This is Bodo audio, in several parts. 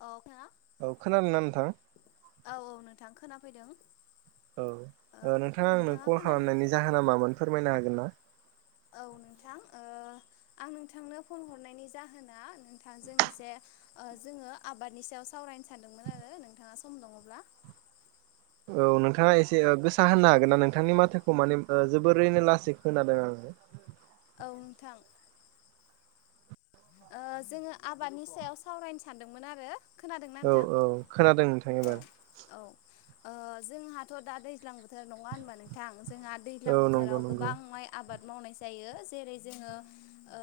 अ। औ खोनादों ना नोंथां। फैदों। औ ओ नोंथाङा आंनोखौ कल खोनादों खालामनायनि जाहोना मामोन फोरमायनो हागोन ना? औ नोंथां ओ आं नोंथांनो फन हरनायनि जाहोना नोंथांजों एसे ओ जोङो आबादनि सायाव सावरायनो सानदोंमोन आरो नोंथाङा सम दङब्ला [unintelligible] औ नोंथाङा एसे गोसा होनना हागोन ना नोंथांनि माथोखौ ओ माने जोबोरैनो लासै खोनादों आं। [unintelligible] औ नोंथां। ओ जोङो आबादनि सायाव सावरायनो सानदोंमोन आरो। खोनादोंना औ नोंथां औ खोनादों नोंथां औ एबार। औ ओ जोंहाथ' दा दैज्लां बोथोर नङा होनबा नोंथां जोंहा औ दैज्लां नंगौ बोथोराव नंगौ गोबां माइ आबाद मावनाय जायो जेरै जोङो ओ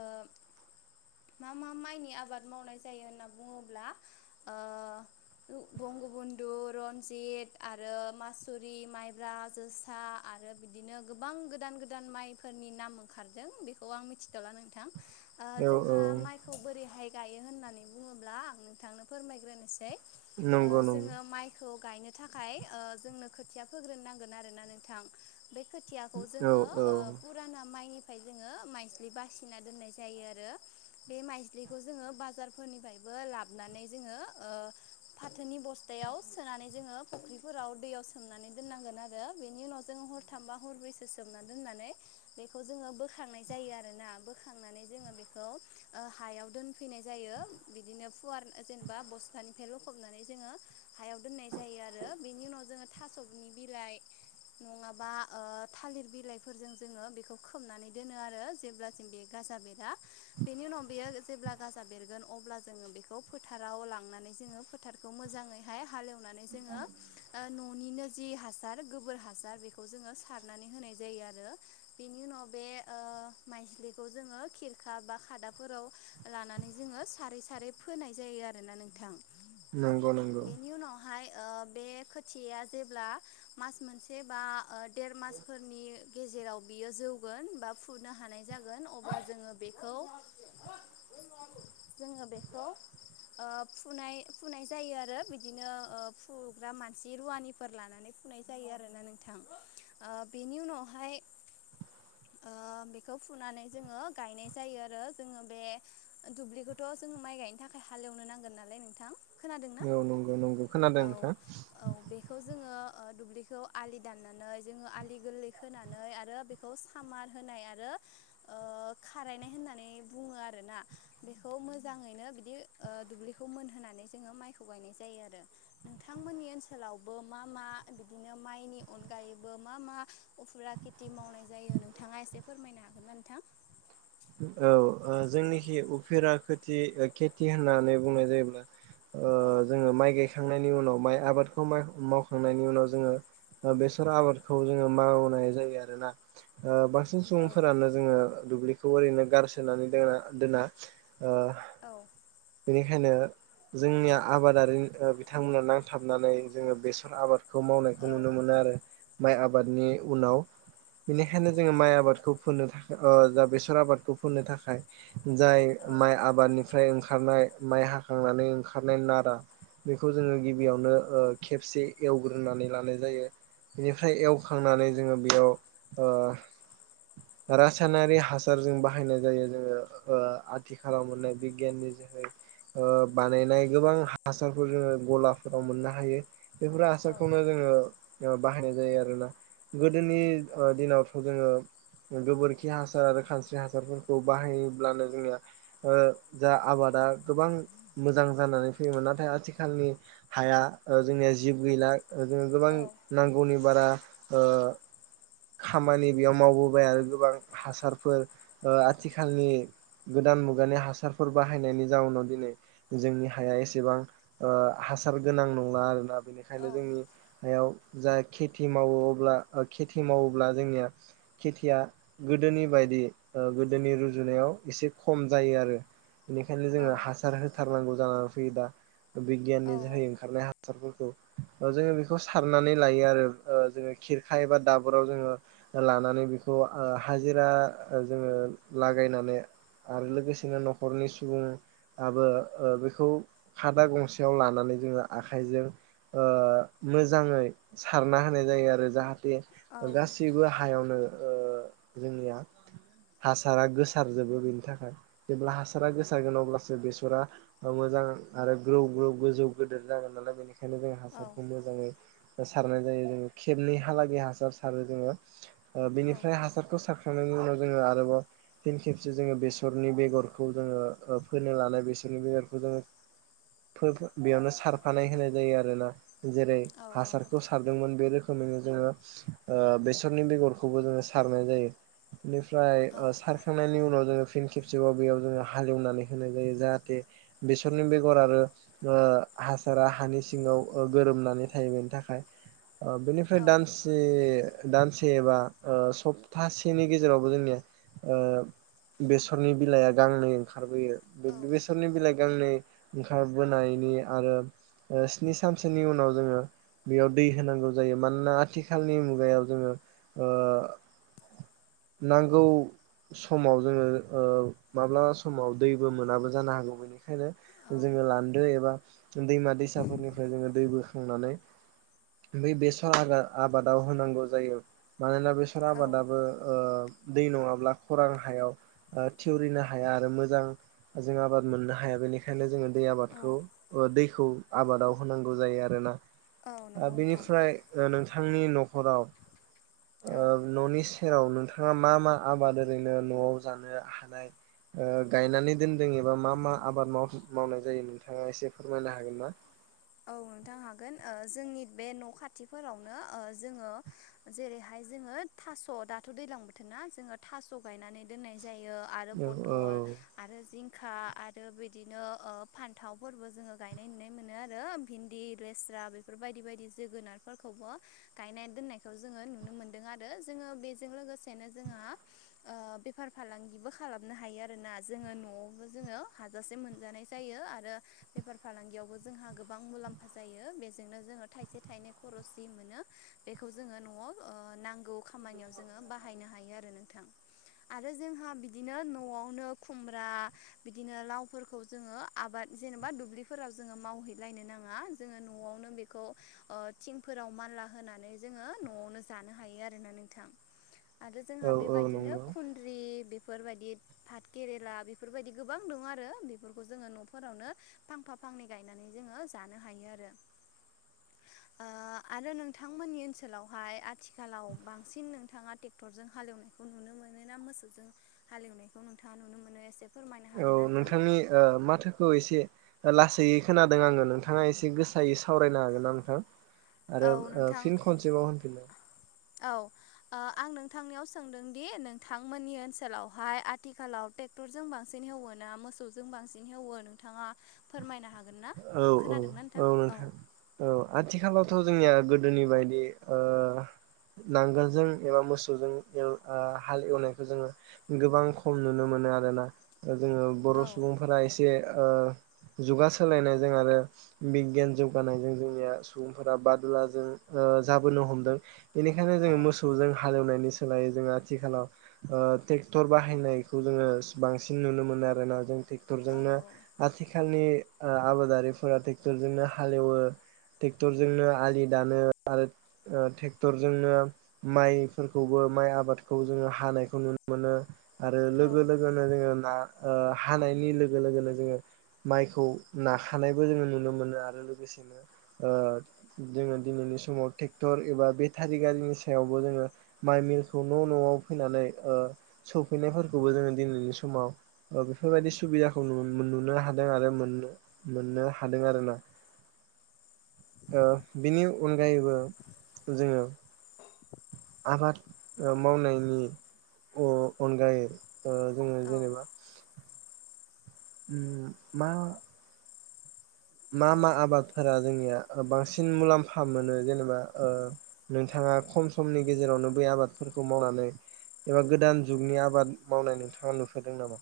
मा मा माइनि आबाद मावनाय जायो होनना बुङोब्ला ओ बु-बंगबन्धु रनजित आरो मासुरि माइब्रा जोसाआय आरो बिदिनो गोबां गोदान गोदान माइफोरनि नाम ओंखारदों बेखौ आं मिथिथ'ला नोंथां। औ जोंहा औ माइखौ बोरैहाय गायो होननानै बुङोब्ला आं नोंथांनो फोरमायग्रोनोसै। ओ नंगौ नंगौ जोङो माइखौ गायनो थाखाय ओ जोंनो खोथिया फोग्रोन नांगोन आरोना नोंथां बे खोथियाखौ औ जोङो औ ओ पुराना माइनिफ्राय जोङो माइज्लि बासिना दोननाय जायो आरो। बे माइस्लिखौ जोङो बाजारफोरनिफ्रायबो लाबनानै जोङो ओ फाथोनि बस्थायाव सोनानै जोङो फुख्रिफोराव दैयाव सोमनानै दोननांगोन आरो बेनि उनाव जों हरथामबा हरब्रैसो सोमना दोननानै बेखौ जोंयो बोखांनाय जायो आरोना बोखांनानै जोंयो बेफ औ। ओ हायाव दोनफैनाय जायो बिदिनो पुवार ओ जेनेबा बस्थानिफ्राय लखबनानै जोङो हायाव दोननाय जायो आरो बेनि उनाव जोङो थास'नि बिलाइ नङाबा ओ थालिर बिलाइफोरजों जोङो बिखौ खोबनानै दोनो आरो जेब्लासिम बेगा जा बेरा बेनि उनाव बियो जेब्ला गाजा बेरगोन अब्ला जोङो बेखौ फोथाराव लांनानै जोङो फोथारखौ मोजाङैहाय हालेव माने जोङो ओ ननिनो जि हासार गोबोर हासार बेखौ जोङो सारनानै होनाय जायो आरो बेनि उनाव बे ओ ओ मायज्लिखौ जोङो खेर खा बा खादाफोराव लानानै जोङो सारै सारै फोनाय जायो आरोना नोंथां। नंगौ नंगौ। बेनि उनावहाय ओ बे खोथियाया जेब्ला मास मोनसे बा ओ देर मासफोरनि गेजेराव बियो जौगोन बा फुनो हानाय जागोन अब्ला जोङो बेखो जोङो बेखौ ओ फुनाय फुनाय जायो आरो बिदिनो ओ फुग्रा मानसि रुवानिफोर लानानै फुनाय जायो आरोना नोंथां ओ बेनि उनावहाय [unintelligible] ओ बेखौ फुनानै जोङो गायनाय जायो आरो जोङो बे दुब्लिखौथ' जोङो माइ गायनो थाखाय हालेवनो नांगोन नालाय नोंथां। खोनादोंना औ नंगौ नंगौ खोनादों औ नोंथां औ बेखौ जोङो ओ दुब्लिखौ आलि दाननानै जोङो आलि गोरलै खोनानै आरो बेखौ सामार होनाय आरो ओ [unintelligible] खारायनाय होननानै बुङो आरो ना बेखौ मोजाङैनो बियो ओ दुब्लिखौ मोनहोनानै जोङो मायखो गायनाय जायो आरो नोंथां मोननि ओनोलावबो मा मा बिदिनो मायनि अन अनगायैबो मा मा उफुरा खेथि मावनाय जायो नोंथाङा एसे फोरमायनो हागोन ना नोंथां? औ ओ जोंनिखै उफेरा खोथि ओ खेथि होननानै बुंनाय जायोब्ला ओ औ जोङो माइ गायखांनायनि उनाव माइ आबादखौ माय मावखांनायनि उनाव जोङो ओ बेसर आबादखौ जोङो मावनाय जायो आरोना। ओ बांसिन औ सुबुंफोरानो जोङो दुब्लिखौ ओरैनो गारसोनानै दोना दोनना। ओ औ बेनिखायनो जोंनिया आबादारि ओ बिथांमोना नांथाबनानै जोङो बेसर आबाद खौ मावनायखौ औ नुनो मोनो आरो माइ आबादनि उनाव। बेनिखायनो जोङो माइ आबादखौ फोनो थाखाय ओ जा बेसर आबादखौ फोनो थाखाय जाय औ माइ आबादनिफ्राय ओंखारनाय माइ हाखांनानै ओंखारनाय नारा बेखौ जोङो औ गिबियावनो ओ खेबसे एवग्रोनानै लानाय जायो। बेनिफ्राय एवखांनानै जोङो बेयाव ओ रासायनारि हासारजों बाहायनाय जायो जोङो ओ आथिखालाव मोननाय बिगियाननि जोहै ओ बानायनाय गोबां हासारफोर जोङो गलाफोराव मोननो हायो। बेफोर औ हासारखौनो जोङो ओ बाहायनाय जायो आरोना गोदोनि ओ दिनावथ' जोङो गोबोरखि हासार आरो खानस्रि हासारफोरखौ बाहायोब्लानो जोंनिआ ओ जा आबाद दा गोबां मोजां जानानै फैयोमोन नाथाय आथिखालनि हाया ओ जोंनिया जिब गैला। ओ जोङो गोबां औ नांगौनि बारा ओ खामानि बेयाव मावबोबाय आरो गोबां हासारफोर ओ आथिखालनि गोदान दान मुगानि हासारफोर बाहायनायनि जाउनाव दिनै जोंनि हाया एसेबां ओ हासार गोनां नङा आरोना बेनिखायनो जोंनि हायाव जा खेथि मावो अब्ला ओ खे थि मावोब्ला जोंनिया खेथिया गोदोनि बायदि ओ गोदोनि रुजुनायाव एसे खम जायो आरो। बेनिखायनो जोङो हासार होथारनांगौ जानानै फैयो दा औ बिगियाननि जोहै ओंखारनाय हासारफोरखौ ओ जोङो बेखौ सारनानै लायो आरो ओ जोङो खिरखाय एबा दाब फोराव जोङो लानानै बेखौ ओ हाजिरा जोङो लागायनानै आरो लोगोसेनो न'खरनि सुबुं आबो ओ बेखौ खादा गंसेयाव लानानै जोङो आखाइजों ओ मोजाङै सारना होनाय जायो आरो जाहाथे औ ओ गासैबो हायावनो‌ ओ जोंनिया हासारा गोसारजोबो बेनि थाखाय जेब्ला हासारा गोसारगोन अब्लासो बेसरा ओ मो जां आरो ग्रौ ग्रौ गोजौ गोदोर जागोन नालाय बेनिखायनो खायनो जोङो औ हासारखौ मोजांयै सारनाय जायो जों खेबनै हालागै हासार सार सारो जोङो ओ औ बेनिफ्राय हासारखौ सारखां खांनायनि उनाव जोङो आरोबाव फिन खेबसे जोङो बेसरनि बेगरखौ जोङो ओ फोनो लानाय बेसर नि बेगरखौ जोङो फो बेयावनो सारफानाय होनाय जायो आरोना। जेरै औ हासारखौ सारदोंमोन बे रोखोमैनो जोङो ओ बेसरनि बेगरखौबो जोयो सारनाय जायो बेनिफ्राय औ ओ सारखांनायनि उनाव जोङो फिन खेबसेबाव बेयाव जोंङो हालेवनानै होनाय जायो जाहाथे बेसरनि बेगर आरो ओ हासारा हानि सिङाव ओ गोरोमनानै थायो बेनि थाखाय। अ बेनिफ्राय औ दानसे दानसे एबा ओ सप्तासेनि गेजेरावबो जोंनिया ओ बेसरनि बिलाइया गांनै ओंखारबोयो बे-बेसरनि बिलाइ गांनै ओंखारबोनाय नि आरो ओ स्नि सानसोनि उनाव जोङो बेयाव दै होनांगौ जायो मानोना आथिखालनि मुग गायाव जोङो ओ नांगौ समाव जोङो ओ माब्लाबा समाव दैबो मोनाबो जानो हागौ बेनिखायनो जोङो लानदो एबा दैमा दैसाफोरनिफ्राय जोङो दै बोखांनानै बै बेसर आगा आबादाव होनांगौ जायो मानोना बेसर औ आबादाबो ओ दै नङाब्ला खरां हायाव थिवरिनो हाया आरो मोजां जों आबाद मोननो हाया बेनिखायनो जोङो दै औ आबादखौ ओ दैखौ आबादाव होनांगौ जायो आरोना। औ नंगौ नोंथां बेनिफ्राय नोंथांनि न'खराव ओ औ ननि इस सेराव नोंथाङा मा मा आबाद ओरैनो न'आव जानो हानाय गायनानै दोनदों एबा मा मा आबाद माव-मावनाय जायो नोंथाङा एसे फोरमायनो हागोन ना औ नोंथां हागोन ओ जोंनि बे न' खाथिफोरावनो ओ जोङो जेरैहाय जोङो थास‌‌' दाथ' दैज्लां बोथोरना जोङो थास‌‌' गायनानै दोननाय जायो आरो औ औ पथल आरो जिं खा आरो बिदिनो फान्थावफोरबो जोङो गायनाय नुनाय मोनो आरो आरो भिन्दि लेस्रा बेफोर बायदि बायदि जोगोनारफोरखौबो गायनाय दोननायखौ जोङो नुनो मोन मोनदों आरो जोङो बेजों लोगोसेनो जोंहा ओ बेफार फालांगिबो खालामनो हायो आर आरोना जोङो न'आवबो जोङो हाजासे मोनजानाय जायो आरो बेफार फालांगियावबो जोंहा गोबां मुलाम्फा जायो बेजोंनो जोङो थाइसे थाइनै खरसि मोनो बेखौ जोङो न'आव ओ नांगौ खामानियाव जोङो बाहायनो हायो आरो नोंथां [inaudible] आरो जोंहा बिदिनो न'आवनो खुमब्रा बिदिनो लावफोरखौ जोङो आबाद ज जेनेबा दुब्लिफोराव जोङो मावहैद लायनो नाङा जोङो न'आवनो बेखौ थिंफोराव मानला होनानै जोङो न'आवनो जा लानो हायो आरोना नोंथां आरो जोंहा औ औ बेबादिनो नंगौ खुनद्रि बेफोरबायदि भात केेरेला बेफोरबायदि गोबां दं आरो बेफोरखौ जोङो न'फोरावनो फांफा फांनै गायनानै जोङो जानो हायो आरो। [inaudible] ओ आरो नोंथांमोननि ओनसोलावहाय आथिखालाव बांसिन नोंथाङा टेक्टरजों हाल‌एवो नुनो मोनो ना मोसौजों हालएवनायखौ नोंथाङा नुनो मोनो एसे फोरमायनो औ हागोन ना नोंथां नोंथांनि ओ माथोखौ एसे लासैयै खोनादों आङो नोंथाङा एसे गोसायै सावरायनो हागोन ना नोंथां? आरो औ ओ नोंथां फिन खनसेबाव होनफिन। औ ओ आं नोंथांनियाव सोंदों दि नोंथांमोननि ओनसोलावहाय आथिखालाव ट्रेक्टरजों बांसिन हेवो ना मोसौजों बांसिन हेवो नोंथाङा फोरमायनो हागोन? औ औ औ नोंथां औ आथिखालावथ' जोंनिया गोदोनि बायदि ओ नांगोलजों एबा मोसौजों ओ हाल एवनायखौ जोङो गोबां खम नुनो मोनो मोनो आरोना। दा जोङो बर' औ सुबुंफोरा एसे ओ जुगा सोलायनायजों आरो बिगियान जौगानायजों जोंनिया सुबुंफोरा बादुला जों ओ जाबोनो हमदों बेनिखायनो औ जोङो मोसौजों हालेवनायनि सोलायो जोङो आथिखालाव ओ ट्रेक्टर बाहायनायखौ जोङो बांसिन नुनो मोनो आरोना। जों ट्रेक्टरजोंनो औ आथिखालनि ओ आबादारिफोरा ट्रेक्टरजोंनो हालेवो ट्रेक्टरजोंनो आलि दानो आरो ओ ट्रेक्टरजोंनो माइफोरखौबो माइ आबादखौ जोङो हानायखौ नुनो मोनो। आरो लोगो औ लोगोनो जोङो ना ओ हानायनि लोगो लोगोनो जोङो माइखौ नाखानायबो जोङो नुनो मोनो आरो लोगोसेनो ओ जोङो दिनैनि समाव ट्रेक्टर एबा बेटारि गारिनि सायावबो जोङो माइ मिलखौ न' न'आव फैनानै ओ सौ फैनायफोरखौबो जोङो दिनैनि समाव ओ बेफोरबायदि सुबिदाखौ नुनो हादों आरो मोननो। मोननो हादों आरोना। ओ बिनि अनगायैबो जोङो आबाद ओ मावनायनि अ-अनगायै ओ जोङो औ जेनेबा उम मा मा औ मा आबादफोरा जोंनि ओ बां मुलाम्फा मोनो। जेनेबा ओ नोंथाङा खम समनि गेजेरावनो बे आबादफोरखौ मावनानै एबा गोदान जुगनि आबाद मावनाय नोंथाङा नुफेरदों नामा?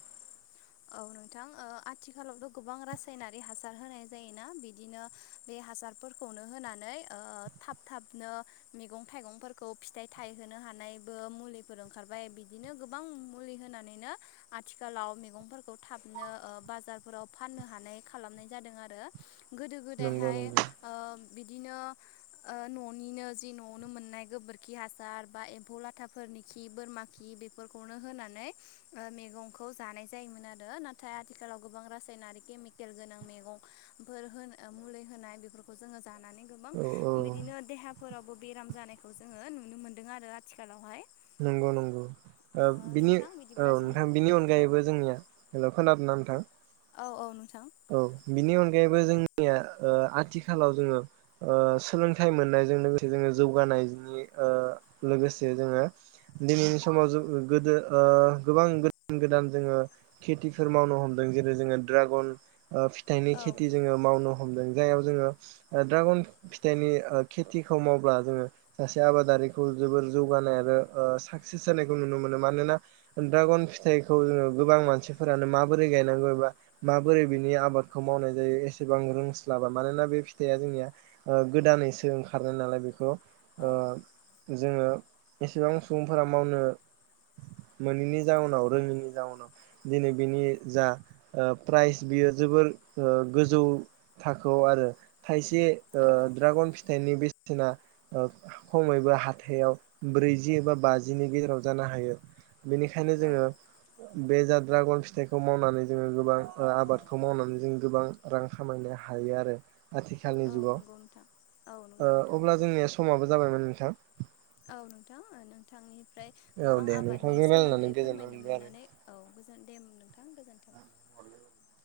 औ नोंथां ओ आथिखालावथ' गोबां रासायनारि हासार होनाय जायोना। बिदिनो बे हासारफोरखौनो होनानै ओ थाब थाबनो मैगं थाइगंफोरखौ फिथाइ थायहोनो हानायबो मुलिफोर ओंखारबाय बिदिनो गोबां मुलि होनानैनो आथिखालाव मैगं थाबनो ओ बाजारफोराव फाननो हानाय खालामनाय जादों आरो। गोदो नंगौ गोदायहाय नंगौ ओ बिदिनो ओ न'निनो जि न'आवनो मोननाय गोबोरखि हासार बा एम्फौ लाथाफोर नि खि बोरमा खि बेफोरखौनो होनानै ओ मैगंखौ जानाय जायोमोन आरो नाथाय आथिखालाव गोबां रासायनारि केमिकेल गोनां मैगं फोर ओ मुलि होनाय बे जोङो जानानै गोबां औ औ बिदिनो देहा फोरावबो बेराम जानायखौ जोङो नुनो मोनदों आरो आथिखालावहाय। नंगौ नंगौ ओ बिनि नोंथां औ बिदिब्ला जों नोंथां बिनि औ अनगायैबो जोंनिया हेलौ खोनादों ना नोंथां? औ औ नोंथां। औ बिनि अनगायैबो जोंनिया ओ आथिखालाव ओ जोङो सोलोंथाइ मोननायजों लोगोसे जोङो जौगानाय [unintelligible] लोगोसे जोङो दिनैनि समाव गोदो ओ गोबां गोदान गोदान जोङो खेथिफोर मावनो हमदों। जेरै जोङो ड्रागन ओ फिथाइनि औ खेथि जोङो मावनो हमदों। जायाव जोङो ओ ड्रागन फिथाइनि ओ खेथिखौ मावब्ला जोङो सासे आबादारिखौ जोबोर जौगानाय आरो ओ साक्सेस जानाय नुनो मोनो। मानोना ड्रागन फिथाइखौ जोङो गोबां मानसिफोरानो माबोरै गायनांगौ एबा माबोरै बिनि आबादखौ मावनाय जायो एसेबां रोंस्लाबा। मानोना बे फिथाइया जोंनिया ओ गोदानै बा गोसो ओंखारनाय नालाय बेखौ ओ औ जोङो एसेबां सुबुंफोरा मावनो [inaudible] मोनैनि जाउनाव रोङैनि जाउनाव दिनै बिनि जा प्राइज बियो जोबोद गोजौ थाखोआव आरो थाइसे ओ औ द्रागन फिथाइनि बे बायदिसिना खमैबो हाथायाव ब्रैजि एबा बाजिनि गेजेराव जानो हायो बेनिखायनो औ जोङो बे जाद्रागन फिथाइखौ मावनानै जोङो गोबां आबादखौ मावनानै जों गोबां रां खामायनो हायो आरो आथिखालनि औ जुगाव नंगौ नोंथां औ ओ नंगौ नोंथां अब्ला जोंनिया समाबो जाबायमोन नोंथां [inaudible] ओमफ्राय औ गोबां दे आबादनि नोंथांजों रायलायनानै सोमोन्दै गोजोननाय फोरमायनो मोनबाय आरो मोननानै औ गोजोन दे नोंथां गोजोन्थों [unintelligible]